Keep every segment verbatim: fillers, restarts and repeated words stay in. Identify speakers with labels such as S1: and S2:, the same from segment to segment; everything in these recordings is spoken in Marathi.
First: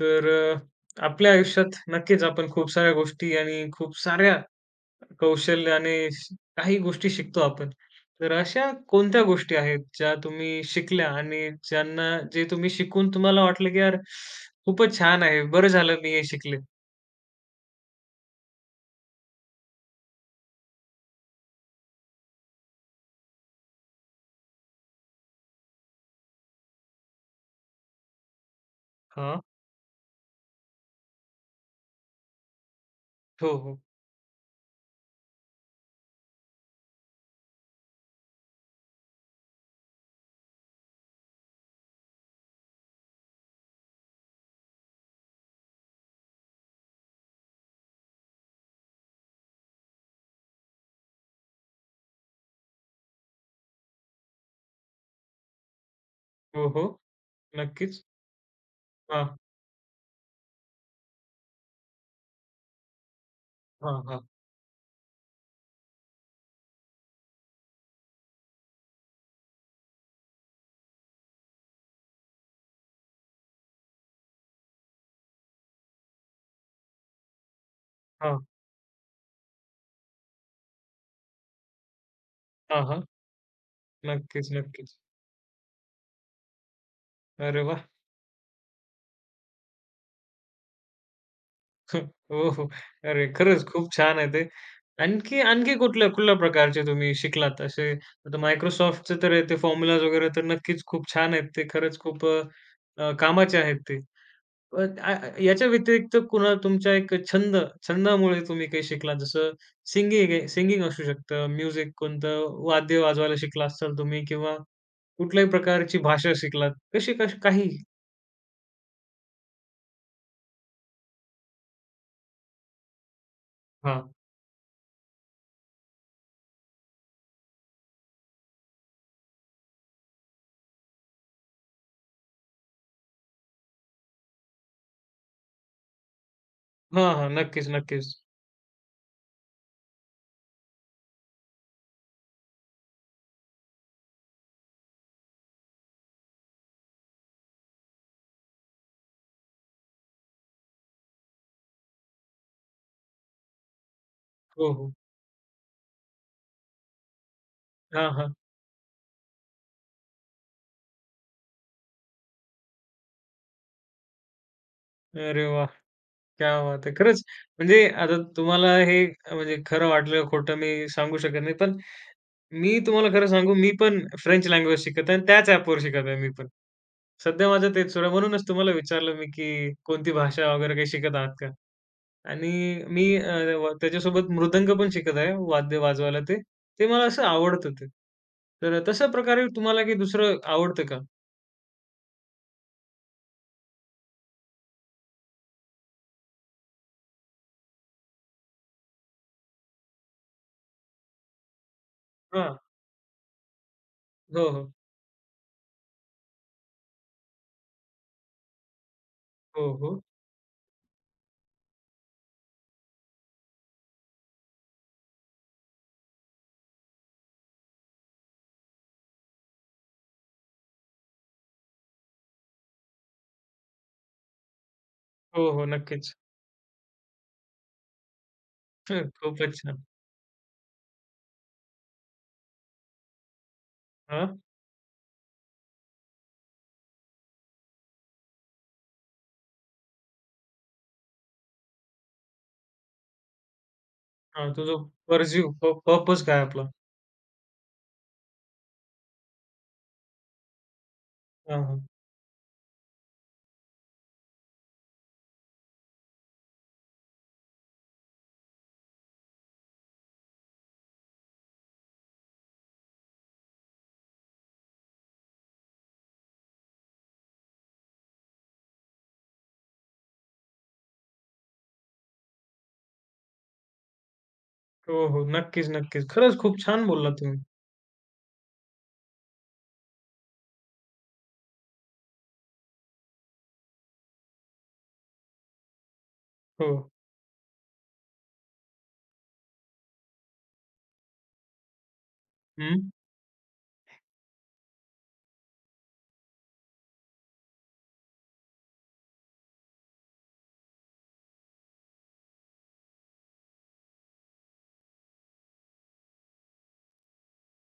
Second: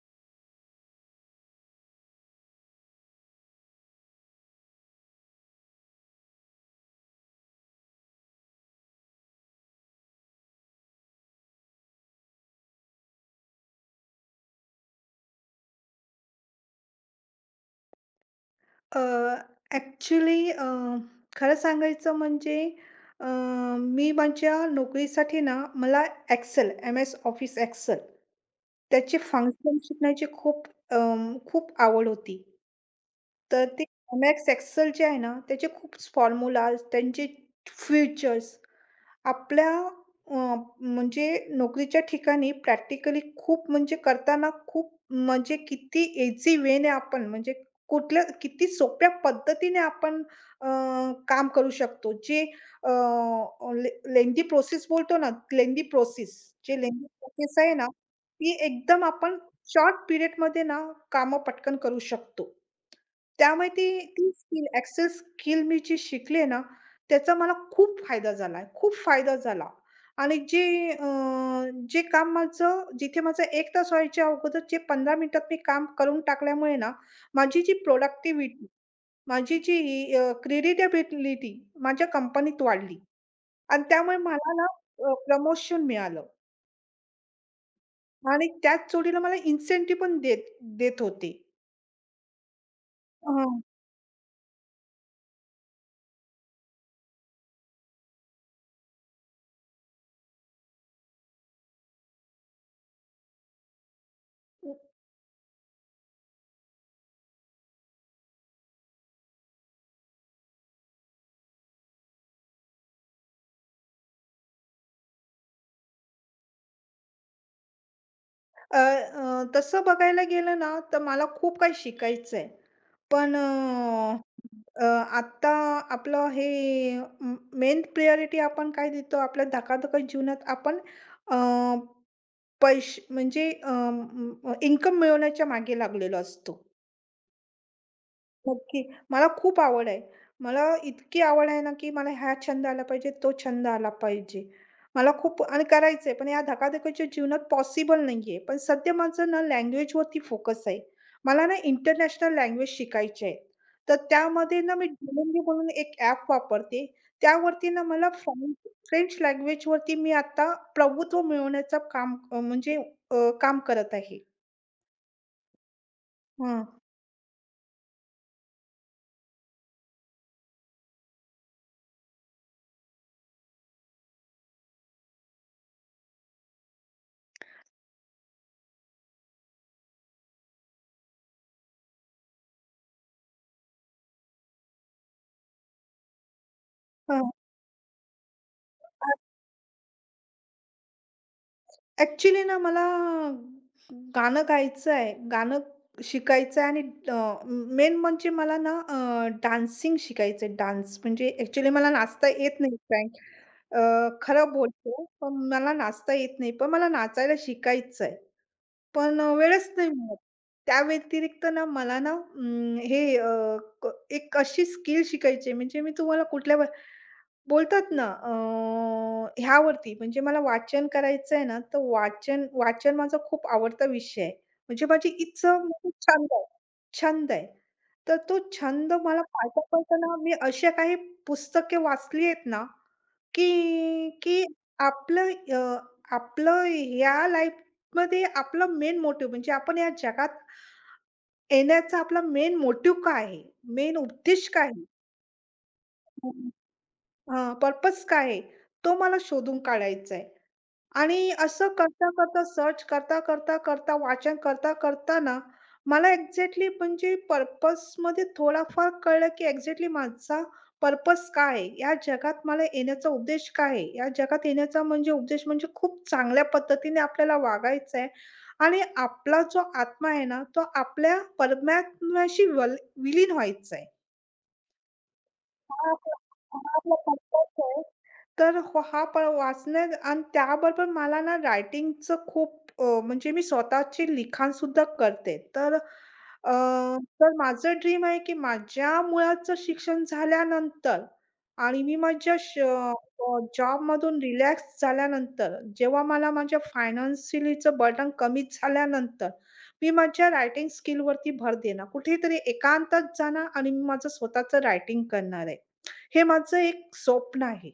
S1: तर अ, आपल्या आयुष्यात नक्कीच आपण खूप साऱ्या गोष्टी आणि खूप साऱ्या कौशल्याने श- काही गोष्टी शिकतो आपण. तर अशा कोणत्या गोष्टी आहेत ज्या तुम्ही शिकल्या आणि ज्यांना जे तुम्ही शिकून तुम्हाला वाटलं की यार खूपच छान आहे, बरं झालं मी हे शिकले?
S2: अ, ॲक्चुअली, अ, खरं सांगायचं म्हणजे, अ, मी माझ्या नोकरीसाठी ना मला Excel M S office Excel त्याचे
S1: हां.
S2: फंक्शन शिकण्याची खूप अम, खूप आवड होती.
S1: हो,
S2: तर
S1: हो.
S2: ते एम एस एक्सेल जे आहे ना त्याचे खूप फॉर्म्युलाज त्यांचे फीचर्स आपल्या अ, म्हणजे नोकरीच्या ठिकाणी प्रॅक्टिकली खूप म्हणजे करताना खूप म्हणजे किती इझी वेने आपण म्हणजे कुठल्या किती सोप्या पद्धतीने आपण अ, काम करू शकतो. जे अ, ले लेंदी प्रोसेस बोलतो ना, लेंदी प्रोसेस,
S1: हो,
S2: जे
S1: हो.
S2: लेंदी प्रोसेस आहे ना,
S1: नक्कीच.
S2: ती एकदम
S1: हां,
S2: आपण शॉर्ट पिरियडमध्ये ना कामं पटकन करू शकतो. त्यामुळे ती
S1: हां, हां.
S2: ती स्किल, एक्सेल स्किल मी जी शिकली ना, त्याचा मला खूप फायदा झाला आहे. खूप फायदा झाला आणि जे अ, जे काम माझं, जिथे माझं एक तास व्हायच्या अगोदर जे पंधरा मिनिटात मी काम करून टाकल्यामुळे ना, माझी जी
S1: हां,
S2: प्रॉडक्टिव्हिटी, माझी जी अ, माझ्या कंपनीत
S1: हां,
S2: वाढली
S1: हां.
S2: आणि त्यामुळे
S1: नक्कीच,
S2: मला ना
S1: नक्कीच.
S2: अ, प्रमोशन मिळालं
S1: अरे वाह!
S2: आणि त्याच जोडीला मला इन्सेंटिव्ह पण देत देत होते.
S1: हो, हो. अरे
S2: हां.
S1: खरंच खूप छान आहे ते. आणखी आणखी कुठल्या कुठल्या प्रकारचे तुम्ही शिकलात असे? आता Microsoftचे तर आहे ते फॉर्म्युलाज वगैरे तर नक्कीच खूप छान आहेत. ते खरंच खूप अ, अ, कामाचे आहेत ते. अ, आ आ याच्या व्यतिरिक्त कुणा तुमचा एक छंद छंदामुळे तुम्ही काही शिकलात? जसं सिंगिंग सिंगिंग असू शकतं, म्युझिक कोणतं वाद्य वाजवायला शिकला असाल तुम्ही किंवा कुठल्याही प्रकारची भाषा शिकलात. कशी कशी काही?
S2: अ, अ, तसं बघायला गेलं ना, तर मला खूप काही शिकायचं आहे. पण
S1: हां.
S2: अ, अ, आत्ता आपलं हे म मेन प्रायोरिटी आपण काय देतो? आपल्या धकाधकीच्या जीवनात आपण अ, पैसे म्हणजे अ, इन्कम मिळवण्याच्या मागे लागलेलो असतो.
S1: हां, हां. नक्कीच, नक्कीच.
S2: नक्की. मला खूप आवड आहे. मला इतकी आवड आहे ना, की मला हा छंद आला पाहिजे, तो छंद आला पाहिजे. मला खूप आणि करायचंय, पण या धकाधकीच्या जीवनात पॉसिबल नाहीये. पण सध्या माझं ना लँग्वेजवरती फोकस आहे. मला ना इंटरनॅशनल लँग्वेज शिकायची आहे. तर त्यामध्ये
S1: हो,
S2: ना मी
S1: हो.
S2: Duolingo म्हणून एक ॲप वापरते. त्यावरती ना मला
S1: हां, हां.
S2: फ्रेंच फ्रेंच लँग्वेजवरती मी आता प्रभुत्व मिळवण्याचं काम अ, म्हणजे अ, काम करत आहे.
S1: अरे वाह! क्या
S2: हां,
S1: बात है! खरंच म्हणजे आता तुम्हाला हे अ, म्हणजे खरं वाटलं, का खोटं मी सांगू शकत नाही. पण मी तुम्हाला खरं सांगू, मी पण फ्रेंच लँग्वेज शिकत आहे आणि त्याच ॲपवर शिकत आहे मी पण. सध्या माझं तेच सुरू आहे. म्हणूनच तुम्हाला विचारलं मी, की कोणती भाषा वगैरे काही शिकत आहात का? आणि मी अ, व त्याच्यासोबत मृदंग पण शिकत आहे, वाद्य वाजवायला ते. ते मला असं
S2: हां.
S1: आवडतं ते. तर तशा प्रकारे तुम्हाला काही दुसरं आवडतं का?
S2: ॲक्चुअली ना मला गाणं गायचं आहे. गाणं शिकायचं आहे आणि अ, मेन म्हणजे मला ना अ, डान्सिंग शिकायचं आहे. डान्स म्हणजे ॲक्चुअली मला नाचता
S1: हां.
S2: येत नाही, फ्रँक अ,
S1: हो,
S2: खरं
S1: हो.
S2: बोलते, पण मला नाचता येत नाही. पण मला नाचायला शिकायचं आहे. पण अ,
S1: हो,
S2: वेळच नाही
S1: हो.
S2: मिळत. त्या व्यतिरिक्त ना मला ना अं, हे अ, क एक अशी स्किल शिकायची आहे, म्हणजे मी तुम्हाला कुठल्या बोलतात ना, अ, ह्यावरती म्हणजे मला वाचन करायचंय ना, तर वाचन वाचन माझा खूप आवडता विषय आहे. म्हणजे माझी
S1: हो,
S2: इच्छा
S1: हो.
S2: म्हणजे
S1: नक्कीच.
S2: छंद आहे. छंद आहे. तर तो छंद मला
S1: खूपच
S2: पाळता
S1: छान.
S2: पाळताना मी अशा काही पुस्तके वाचली आहेत ना, की
S1: हां.
S2: की आपलं अ, आपलं या लाईफमध्ये आपलं मेन मोटिव्ह म्हणजे आपण या जगात येण्याचा आपला मेन मोटिव्ह काय आहे? मेन
S1: हां,
S2: उद्देश काय
S1: तुझं परजीव प पर्पज काय
S2: आहे?
S1: आपला?
S2: हां, पर्पज काय आहे? तो मला शोधून काढायचा आहे. आणि
S1: हां,
S2: असं
S1: हां.
S2: करता-करता, सर्च करता-करता-करता, वाचन करता-करता ना, मला एक्झॅक्टली म्हणजे पर्पजमध्ये थोडाफार कळलं, की एक्झॅक्टली माझा पर्पज काय आहे? या जगात मला येण्याचा उद्देश काय आहे? या जगात येण्याचा म्हणजे उद्देश म्हणजे खूप चांगल्या पद्धतीने आपल्याला वागायचं आहे आणि आपला जो आत्मा आहे ना, तो आपल्या परमात्म्याशी वल विलीन व्हायचा आहे.
S1: हो, हो. नक्कीच,
S2: हा
S1: नक्कीच.
S2: आपला
S1: खरंच खूप
S2: हा
S1: छान
S2: आपला
S1: बोललात तुम्ही.
S2: पर्पज आहे. तर हो, हा प वाचण्यात आणि त्याबरोबर मला ना रायटिंगचं खूप अ, म्हणजे मी स्वतःचे लिखाणसुद्धा करते. तर अ,
S1: हो.
S2: तर माझं ड्रीम आहे, की माझ्या मुलाचं शिक्षण झाल्यानंतर आणि मी माझ्या श
S1: हं.
S2: अ, रिलॅक्स झाल्यानंतर, जेव्हा मला माझ्या फायनान्शियलीचं बर्डन कमी झाल्यानंतर, मी माझ्या रायटिंग स्किलवरती भर देणार. कुठेतरी एकांतात जाणार आणि मी माझं स्वतःचं रायटिंग करणार आहे. हे माझं एक स्वप्न आहे.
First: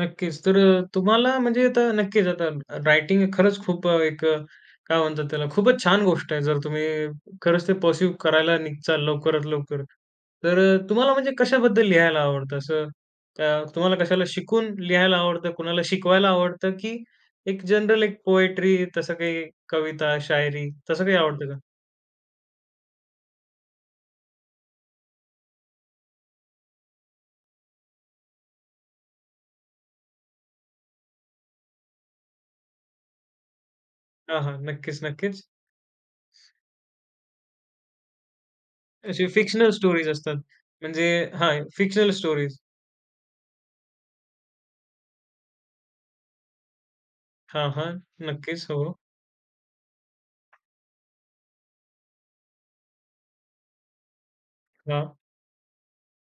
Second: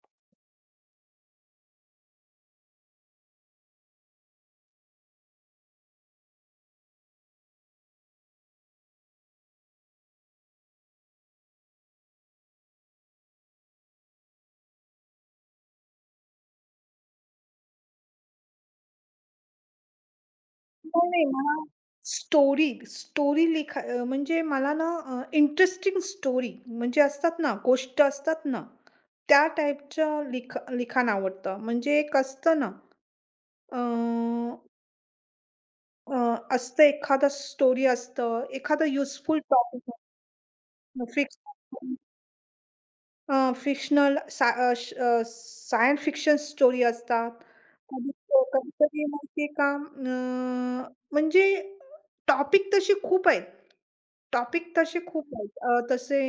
S1: नक्कीच. तर अ, तुम्हाला म्हणजे आता नक्कीच आता रायटिंग खरंच खूप अ, एक अ, काय म्हणतात त्याला खूपच छान गोष्ट आहे. जर तुम्ही खरंच ते पर्स्यू करायला निघचाल लवकरात लवकर. तर अ, तुम्हाला म्हणजे कशाबद्दल लिहायला आवडतं? असं अ, तुम्हाला कशाला शिकून लिहायला आवडतं? कुणाला शिकवायला आवडतं? की एक जनरल एक पोएट्री तसं काही कविता, शायरी
S2: नाही,
S1: तसं काही
S2: नाही. मला
S1: आवडतं
S2: स्टोरी, स्टोरी लिखा अ, म्हणजे मला ना अ, इंटरेस्टिंग स्टोरी म्हणजे असतात ना, गोष्ट असतात ना, त्या टाइपचं लिख लिखाण आवडतं. म्हणजे एक असतं ना
S1: हां,
S2: अ,
S1: हां. नक्कीच, नक्कीच.
S2: अ, असतं, एखादं स्टोरी असतं, एखादं
S1: असे
S2: युजफुल
S1: फिक्शनल
S2: टॉपिक,
S1: स्टोरीज असतात. म्हणजे
S2: फिक्स
S1: हां, fictional stories.
S2: Fictional science fiction story असतात.
S1: हां, हां.
S2: कधी हो,
S1: नक्कीच. हो.
S2: कधी-कधी माहिती आहे का अ, म्हणजे टॉपिक तसे खूप आहेत. टॉपिक तसे
S1: हां.
S2: खूप आहेत. अ, तसे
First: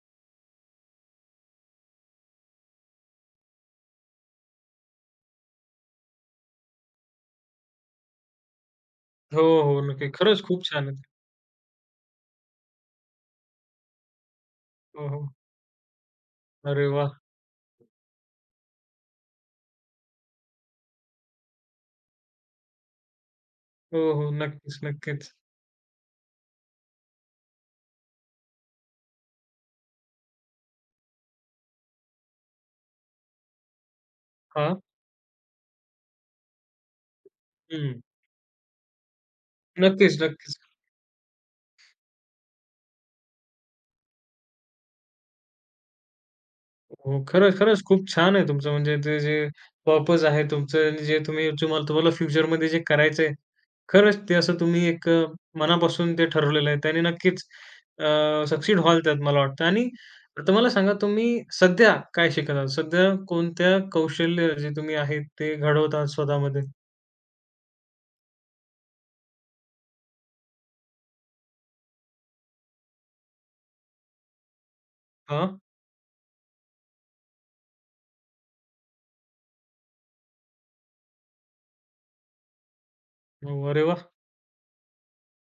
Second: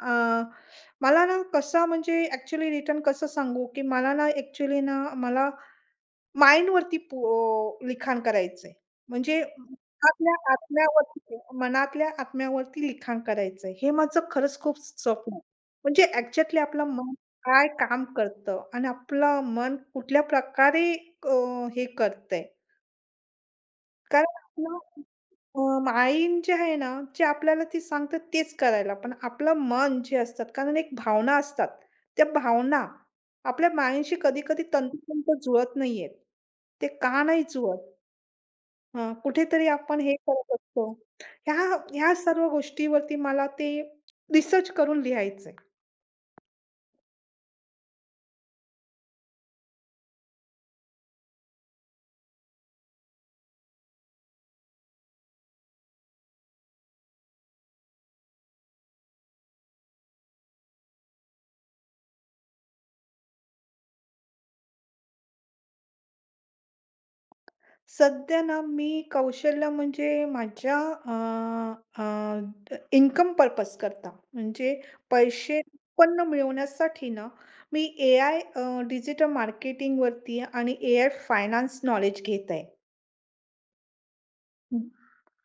S2: अ, मला ना कसा म्हणजे ॲक्चुअली रिटर्न कसं सांगू, की मला ना ॲक्चुअली ना मला माइंडवरती पो लिखाण करायचंय. म्हणजे
S1: हो, हो. नक्की.
S2: आपल्या
S1: खरंच खूप छान आहे.
S2: आत्म्यावरती, मनातल्या आत्म्यावरती लिखाण करायचंय. हे माझं खरंच खूप
S1: हो, हो.
S2: स्वप्न आहे. म्हणजे एक्झॅक्टली आपलं
S1: अरे वाह!
S2: मन काय काम करतं आणि आपलं मन कुठल्या प्रकारे अ, हे करतंय.
S1: हो,
S2: कारण
S1: हो.
S2: आपलं
S1: नक्कीच, नक्कीच.
S2: अ, माइंड जे आहे ना, जे आपल्याला ते सांगतात तेच करायला. पण आपलं मन जे असतात, कारण एक भावना असतात. त्या भावना आपल्या माइंडशी कधी-कधी
S1: हां.
S2: तंतोतंत जुळत नाहीयेत. ते का नाही जुळत?
S1: हं.
S2: हां, कुठेतरी आपण हे
S1: नक्कीच,
S2: करत
S1: नक्कीच.
S2: असतो. ह्या ह्या सर्व गोष्टीवरती मला ते रिसर्च करून लिहायचंय.
S1: हो. खरंच, खरंच खूप छान आहे तुमचं म्हणजे ते जे पर्पज आहे तुमचं आणि जे तुम्ही तुम्हाला तुम्हाला फ्युचरमध्ये जे करायचंय खरंच ते असं तुम्ही एक अ, मनापासून ते ठरवलेलं आहे. त्याने नक्कीच अ, सक्सीड व्हाल त्यात मला वाटतं. आणि आता मला सांगा तुम्ही सध्या काय शिकत आहात? सध्या कोणत्या कौशल्य जे तुम्ही आहेत ते घडवत आहात स्वतःमध्ये?
S2: सध्या ना मी कौशल्य म्हणजे माझ्या अ, अ, इन्कम पर्पज करता, म्हणजे
S1: हां.
S2: पैसे उत्पन्न मिळवण्यासाठी ना, मी ए आय डिजिटल मार्केटिंगवरती आणि ए आय फायनान्स नॉलेज घेत आहे.
S1: अरे वाह!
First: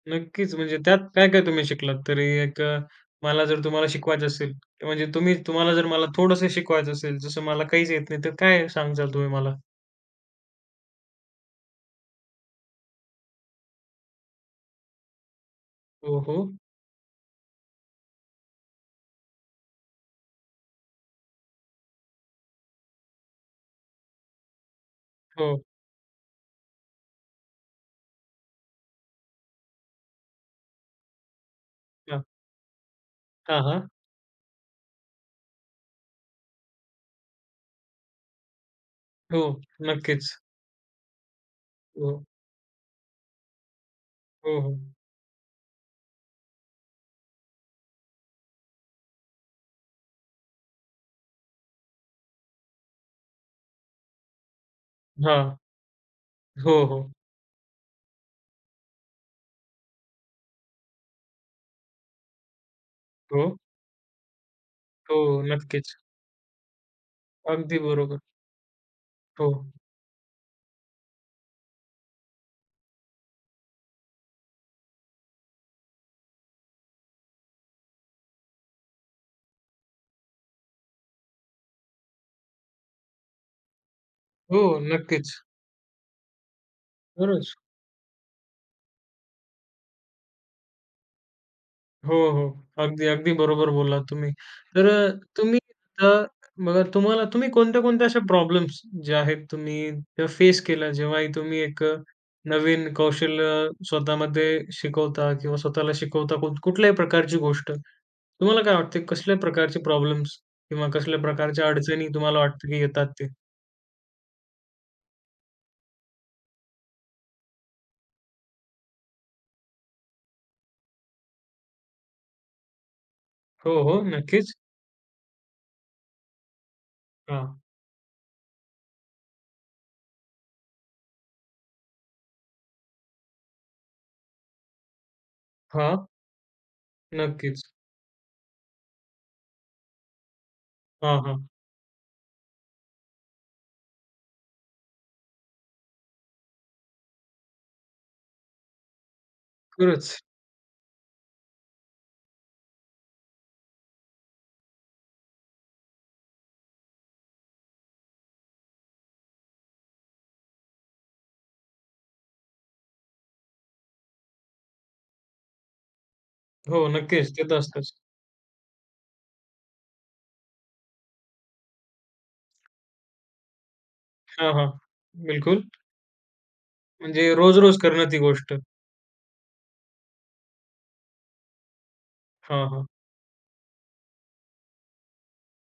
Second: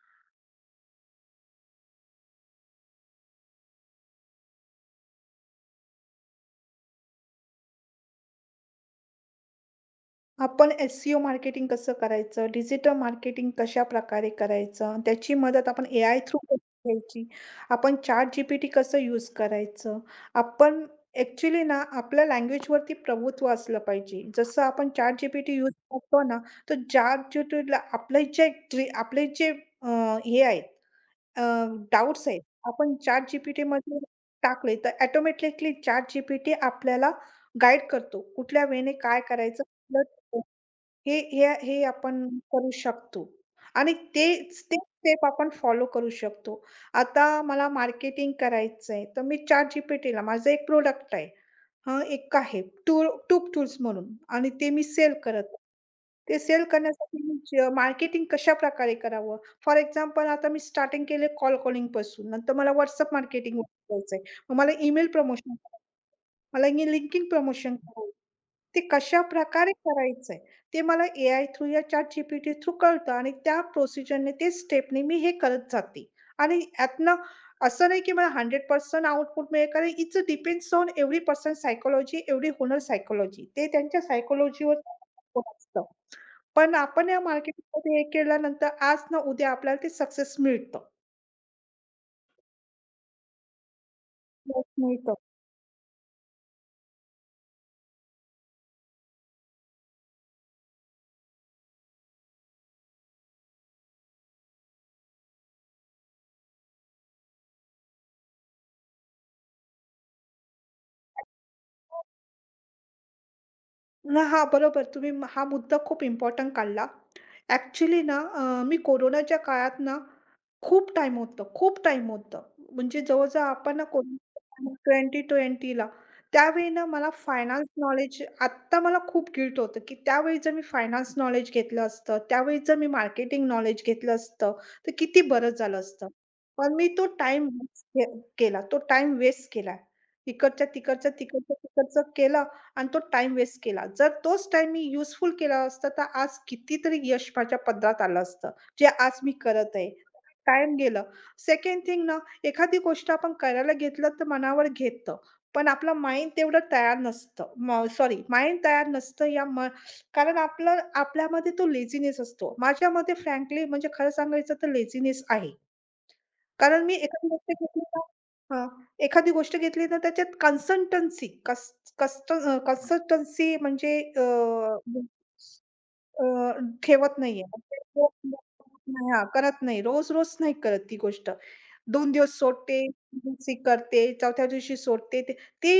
S1: नक्कीच. म्हणजे त्यात काय-काय तुम्ही शिकलात? तरी एक अ, मला जर तुम्हाला शिकवायचं असेल, म्हणजे तुम्ही तुम्हाला जर मला थोडंसं शिकवायचं असेल, जसं मला काहीच येत नाही, तर काय सांगाल तुम्ही मला?
S2: आपण एस सी ओ मार्केटिंग कसं करायचं? डिजिटल मार्केटिंग कशाप्रकारे करायचं? त्याची मदत आपण
S1: हो,
S2: एआय
S1: हो.
S2: थ्रू कशी घ्यायची? आपण ChatGPT कसं यूज करायचं? आपण ॲक्चुअली ना, आपल्या लँग्वेजवरती प्रभुत्व असलं पाहिजे. जसं आपण
S1: हो.
S2: ChatGPT यूज करतो ना, तर ChatGPTला आपले जे ट्री आपले जे अ, हे आहेत अ,
S1: हां.
S2: आहेत, आपण
S1: हां, हां.
S2: ChatGPTमध्ये टाकले, तर ऑटोमॅटिकली ChatGPT आपल्याला गाईड करतो. कुठल्या वेने काय
S1: हो.
S2: करायचं?
S1: नक्कीच.
S2: हे हे हे आपण
S1: हो.
S2: करू शकतो आणि
S1: हो,
S2: तेच ते
S1: हो.
S2: स्टेप आपण फॉलो करू शकतो. आता मला मार्केटिंग करायचं आहे, तर मी ChatGPTला माझं एक प्रोडक्ट आहे. हं, एक आहे टूल टूब टूल्स म्हणून आणि ते मी सेल करत
S1: हां.
S2: आहे. ते सेल
S1: हो, हो.
S2: करण्यासाठी मी ज मार्केटिंग कशाप्रकारे करावं? फॉर एक्झाम्पल आता मी स्टार्टिंग केले कॉल कॉलिंगपासून, नंतर मला WhatsApp
S1: हो,
S2: मार्केटिंग करायचं आहे. मला ईमेल
S1: हो.
S2: प्रमोशन,
S1: नक्कीच.
S2: मला LinkedIn प्रमोशन
S1: अगदी बरोबर.
S2: ते
S1: हो.
S2: कशाप्रकारे करायचंय, ते मला एआय थ्रू, या ChatGPT थ्रू कळतं आणि त्या प्रोसिजरने ते स्टेपनी मी हे करत जाते. आणि यातनं असं नाही की मला शंभर टक्के आउटपुट मिळेल, कारण it's a depends on every person psychology, every owner psychology. ते त्यांच्या
S1: हो,
S2: सायकॉलॉजीवर
S1: नक्कीच.
S2: असतं. पण आपण या
S1: खरंच.
S2: मार्केटिंगमध्ये हे केल्यानंतर आज ना उद्या आपल्याला ते सक्सेस मिळतं.
S1: हो, हो. अगदी, अगदी बरोबर बोललात तुम्ही.
S2: यश
S1: तर अ,
S2: मिळतं.
S1: तुम्ही आता बघा तुम्हाला तुम्ही कोणत्या-कोणत्या अशा प्रॉब्लेम्स जे आहेत तुम्ही त्या फेस केल्या जेव्हाही तुम्ही एक अ, नवीन कौशल्य स्वतःमध्ये शिकवता किंवा स्वतःला शिकवता कुठ कुठल्याही प्रकारची गोष्ट. तुम्हाला काय वाटते कसल्या प्रकारचे प्रॉब्लेम्स किंवा कसल्या प्रकारच्या अडचणी तुम्हाला वाटतं की येतात ते?
S2: हां, बरोबर. तुम्ही म- हा मुद्दा खूप इम्पोर्टंट काढला. ॲक्चुअली ना, अ, मी कोरोनाच्या काळात ना खूप टाइम होतं, खूप टाईम होतं. म्हणजे जवळ-जवळ
S1: हो,
S2: आपण ना
S1: हो.
S2: कोविड
S1: नक्कीच.
S2: वीस वीसला, त्यावेळी ना मला
S1: हां.
S2: फायनान्स नॉलेज, आत्ता मला खूप गिल्ट होतं, की त्यावेळी जर मी फायनान्स नॉलेज घेतलं असतं, त्यावेळी जर मी मार्केटिंग नॉलेज घेतलं असतं, तर किती बरं झालं
S1: हां.
S2: असतं. पण मी तो टाईम
S1: नक्कीच.
S2: केला. तो टाईम वेस्ट केला. इकडच्या, तिकडच्या,
S1: हां, हां.
S2: तिकडच्या, तिकडचं केलं आणि तो टाईम वेस्ट केला. जर तोच टाईम मी युजफुल केला असता, तर आज कितीतरी यश माझ्या पदरात आलं असतं. जे आज मी करत आहे.
S1: खरंच.
S2: टाईम गेलं. सेकंड थिंग ना, एखादी गोष्ट आपण करायला घेतलं तर मनावर घेतं. पण आपलं माइंड तेवढं तयार नसतं. सॉरी, माइंड तयार नसतं, या म कारण आपलं आपल्यामध्ये तो लेझीनेस असतो. माझ्यामध्ये फ्रँकली म्हणजे खरं सांगायचं तर लेझीनेस आहे.
S1: हो,
S2: कारण मी एखादी
S1: नक्कीच. ते
S2: गोष्ट
S1: तर
S2: घेतली
S1: असतंच.
S2: ना, हां, एखादी गोष्ट घेतली ना, त्याच्यात कन्सल्टन्सी कस कस्ट अ, म्हणजे अ
S1: हां, हां. बिलकुल.
S2: अ, ठेवत
S1: म्हणजे
S2: नाहीये.
S1: रोज-रोज करणं ती गोष्ट.
S2: हां, करत नाही. रोज-रोज नाही करत ती गोष्ट. दोन दिवस
S1: हां,
S2: सोडते,
S1: हां.
S2: तीन दिवशी करते, चौथ्या दिवशी सोडते. ते ते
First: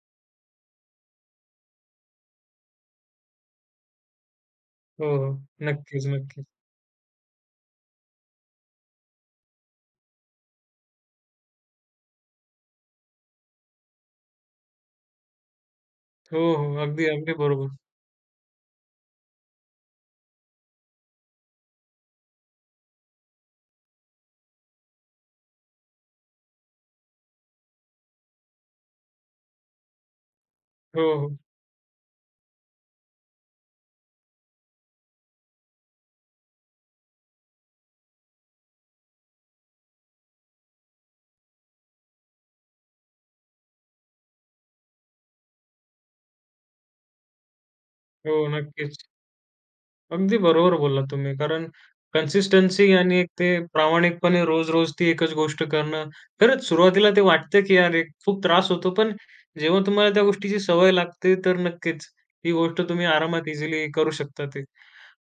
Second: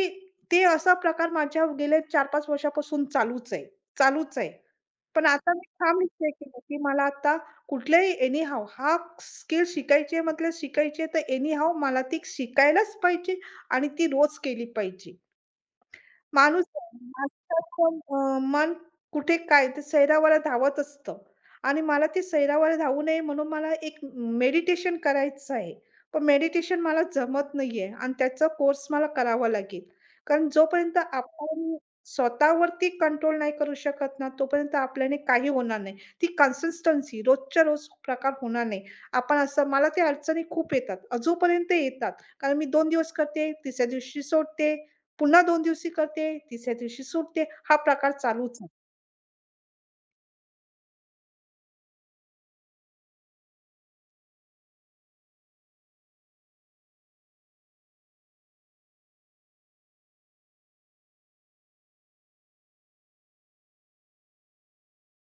S2: ते असा प्रकार माझ्या गेल्या चार पाच वर्षापासून चालूच आहे, चालूच आहे.
S1: हो,
S2: पण
S1: हो.
S2: आता मी हा
S1: नक्कीच,
S2: निश्चय
S1: नक्कीच.
S2: केला, की मला आता कुठल्याही एनी हाऊ हा स्किल शिकायची आहे म्हटलं शिकायची आहे, तर एनी हाऊ मला ती शिकायलाच पाहिजे आणि ती रोज केली पाहिजे.
S1: हो,
S2: माणूस
S1: हो. अगदी, अगदी
S2: असतात,
S1: बरोबर.
S2: पण अ, मन कुठे काय ते सैरावाला धावत असतं आणि मला ते सैरावाला धावू नये म्हणून मला एक मेडिटेशन करायचं आहे. पण मेडिटेशन मला जमत नाहीये आणि त्याचा कोर्स मला करावा लागेल. कारण जोपर्यंत
S1: हो, हो.
S2: आपण स्वतःवरती कंट्रोल नाही करू शकत ना, तोपर्यंत आपल्याने काही होणार नाही. ती कन्सिस्टन्सी रोजच्या रोज प्रकार होणार नाही. आपण असं मला त्या अडचणी खूप येतात. अजूनपर्यंत येतात. कारण मी दोन दिवस करते, तिसऱ्या दिवशी सोडते. पुन्हा दोन दिवशी करते, तिसऱ्या दिवशी सुटते. हा प्रकार
S1: हो,
S2: चालूच आहे.
S1: नक्कीच. अगदी बरोबर बोललात तुम्ही. कारण कन्सिस्टन्सी आणि एक ते प्रामाणिकपणे रोज-रोज ती एकच गोष्ट करणं. खरंच सुरुवातीला ते वाटतं, की अरे खूप त्रास होतो. पण जेव्हा तुम्हाला त्या गोष्टीची सवय लागते, तर नक्कीच ही गोष्ट तुम्ही आरामात इझिली करू शकता ते.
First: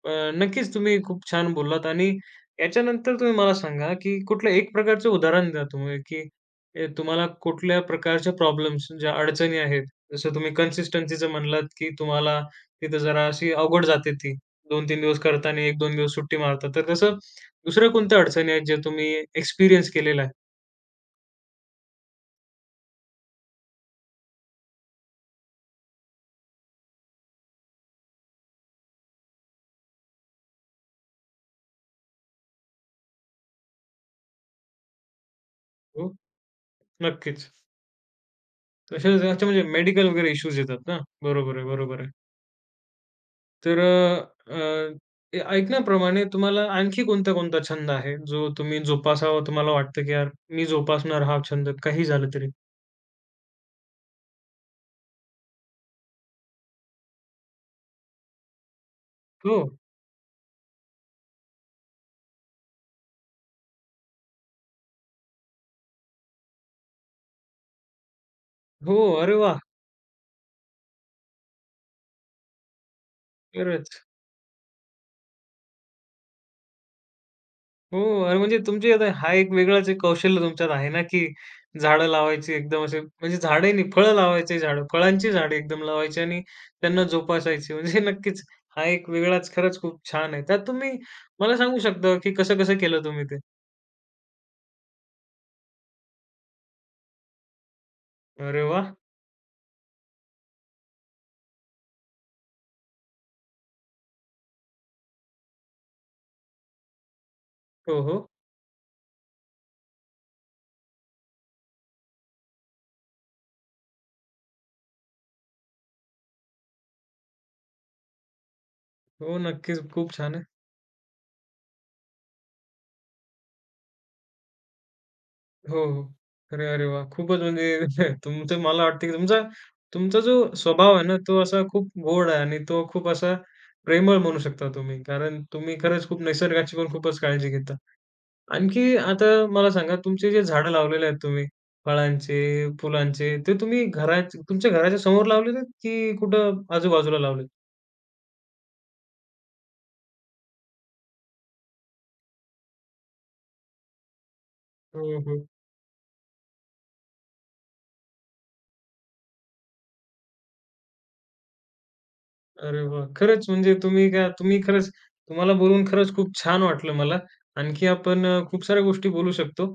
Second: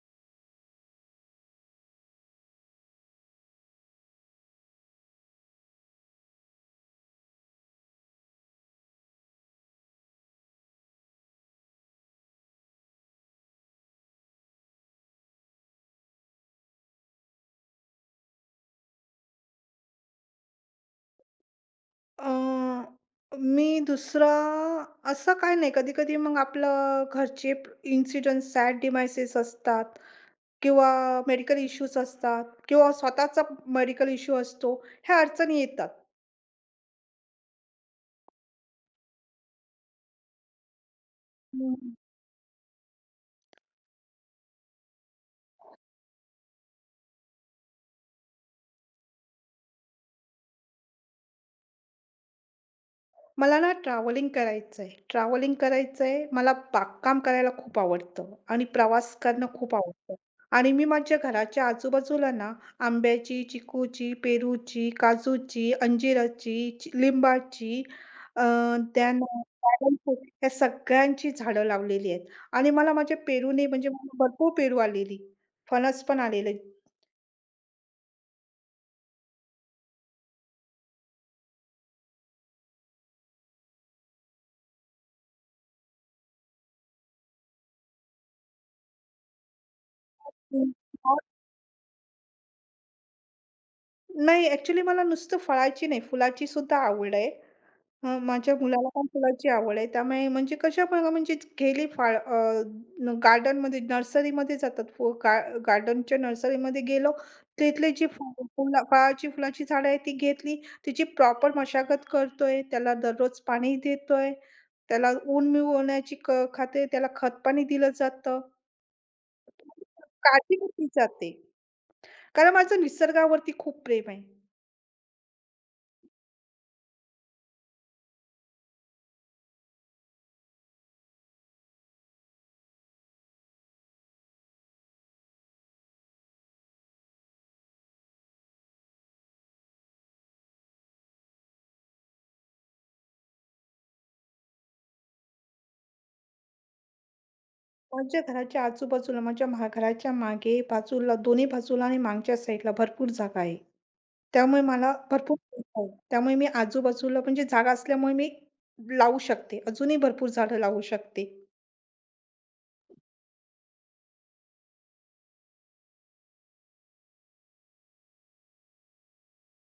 S1: अ, नक्कीच तुम्ही खूप छान बोललात आणि याच्यानंतर तुम्ही मला सांगा, की कुठलं एक प्रकारचं उदाहरण द्या तुम्ही, की अ, तुम्हाला कुठल्या प्रकारच्या प्रॉब्लेम्स ज्या अडचणी आहेत, जसं तुम्ही कन्सिस्टन्सीचं म्हणलात, की तुम्हाला तिथं जरा अशी अवघड जाते ती. दोन तीन दिवस करता आणि एक दिवस सुट्टी मारता. तर तसं दुसऱ्या कोणत्या अडचणी आहेत ज्या तुम्ही एक्सपिरियन्स केलेला आहे?
S2: अ, मी दुसरा असं काय नाही. कधी-कधी मग आपलं घरचे इन्सिडेंट, सॅड डिव्हाइसेस असतात किंवा मेडिकल इश्यूज असतात किंवा स्वतःचा मेडिकल इश्यू असतो. ह्या अडचणी येतात.
S1: हो, नक्कीच. तशा अच्छा म्हणजे मेडिकल वगैरे इश्यूज येतात ना? बरोबर आहे,
S2: हं.
S1: बरोबर आहे. तर अ, अ, ए ऐकण्याप्रमाणे तुम्हाला आणखी कोणता-कोणता छंद आहे, जो तुम्ही जोपासावा तुम्हाला वाटतं, की यार मी जोपासणार हा छंद काही झालं तरी?
S2: मला ना ट्रॅव्हलिंग करायचंय. ट्रॅव्हलिंग करायचंय. मला बागकाम करायला खूप आवडतं आणि प्रवास करणं
S1: हो.
S2: खूप आवडतं. आणि मी माझ्या घराच्या आजूबाजूला ना आंब्याची, चिकूची, पेरूची, काजूची, अंजिराची, चि लिंबाची, अ,
S1: हो,
S2: देन
S1: अरे वाह!
S2: ड्रॅगन फ्रूट या सगळ्यांची झाडं लावलेली आहेत. आणि मला माझ्या पेरूने म्हणजे
S1: खरंच.
S2: मला भरपूर पेरू आलेली, फणस पण आलेले.
S1: हो आणि म्हणजे तुमची आता हा एक वेगळाच एक कौशल्य तुमच्यात आहे ना, की झाडं लावायची एकदम असे म्हणजे झाडे नाही, फळं लावायचे झाडं, फळांची झाडे एकदम लावायची आणि त्यांना जोपासायची. म्हणजे नक्कीच हा एक वेगळाच खरंच खूप छान आहे. त्यात तुम्ही मला सांगू शकता, की कसं-कसं केलं तुम्ही ते?
S2: नाही, ॲक्चुअली मला नुसतं फळाची नाही, फुलाची सुद्धा आवड आहे. हां, माझ्या
S1: अरे
S2: मुलाला
S1: वाह!
S2: पण फुलाची आवड आहे. त्यामुळे म्हणजे कशा पण म्हणजे गेली फाळ अ, न गार्डनमध्ये, नर्सरीमध्ये जातात. फु गा गार्डनच्या नर्सरीमध्ये गेलो, तिथली
S1: हो,
S2: जी
S1: हो.
S2: फु फुला फळाची फुलाची झाडं आहेत ती घेतली. तिची प्रॉपर मशागत करतोय, त्याला दररोज पाणी देतोय, त्याला ऊन मिळवण्याची क खाते, त्याला खतपाणी दिलं जातं.
S1: हो, नक्कीच. खूप छान आहे.
S2: काळजी घेतली जाते. कारण माझं निसर्गावरती खूप प्रेम आहे.
S1: हो, हो. अरे, अरे वाह! खूपच म्हणजे तुमचं मला वाटतं की तुमचा तुमचा जो स्वभाव आहे ना, तो असा खूप गोड आहे आणि तो खूप असा प्रेमळ म्हणू शकता तुम्ही. कारण तुम्ही खरंच खूप निसर्गाची पण खूपच काळजी घेता. आणखी आता मला सांगा तुमचे जे झाडं लावलेले आहेत तुम्ही फळांचे, फुलांचे, ते तुम्ही घरात तुमच्या घराच्या समोर लावलेले आहेत की कुठं आजूबाजूला लावलेत?
S2: माझ्या घराच्या आजूबाजूला, माझ्या मा घराच्या मागे बाजूला, दोन्ही बाजूला आणि मागच्या साईडला भरपूर जागा आहे. त्यामुळे मला भरपूर
S1: हं,
S2: जागा आहे. त्यामुळे मी आजूबाजूला म्हणजे जागा असल्यामुळे मी लावू शकते. अजूनही भरपूर झाडं लावू शकते.
S1: अरे वाह! खरंच म्हणजे तुम्ही काय तुम्ही खरंच तुम्हाला बोलून खरंच खूप छान वाटलं मला. आणखी आपण अ, खूप साऱ्या गोष्टी बोलू शकतो.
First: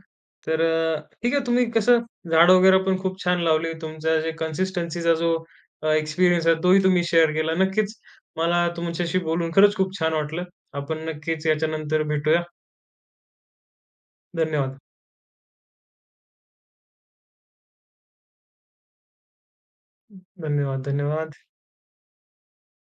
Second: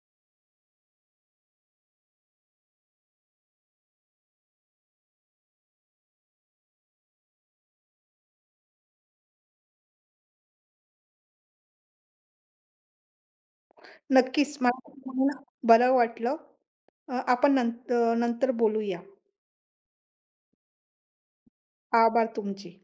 S1: तर अ, ठीक आहे तुम्ही कसं झाडं वगैरे पण खूप छान लावली. तुमचा जे कन्सिस्टन्सीचा जो अ, एक्सपिरियन्स आहे तोही तुम्ही शेअर केला. नक्कीच मला तुमच्याशी बोलून खरंच खूप छान वाटलं. आपण नक्कीच याच्यानंतर भेटूया.
S2: नक्कीच मला
S1: धन्यवाद.
S2: तुम्हाला बरं वाटलं. अ, आपण नंत नंतर बोलूया.
S1: धन्यवाद, धन्यवाद.
S2: आभार तुमचे.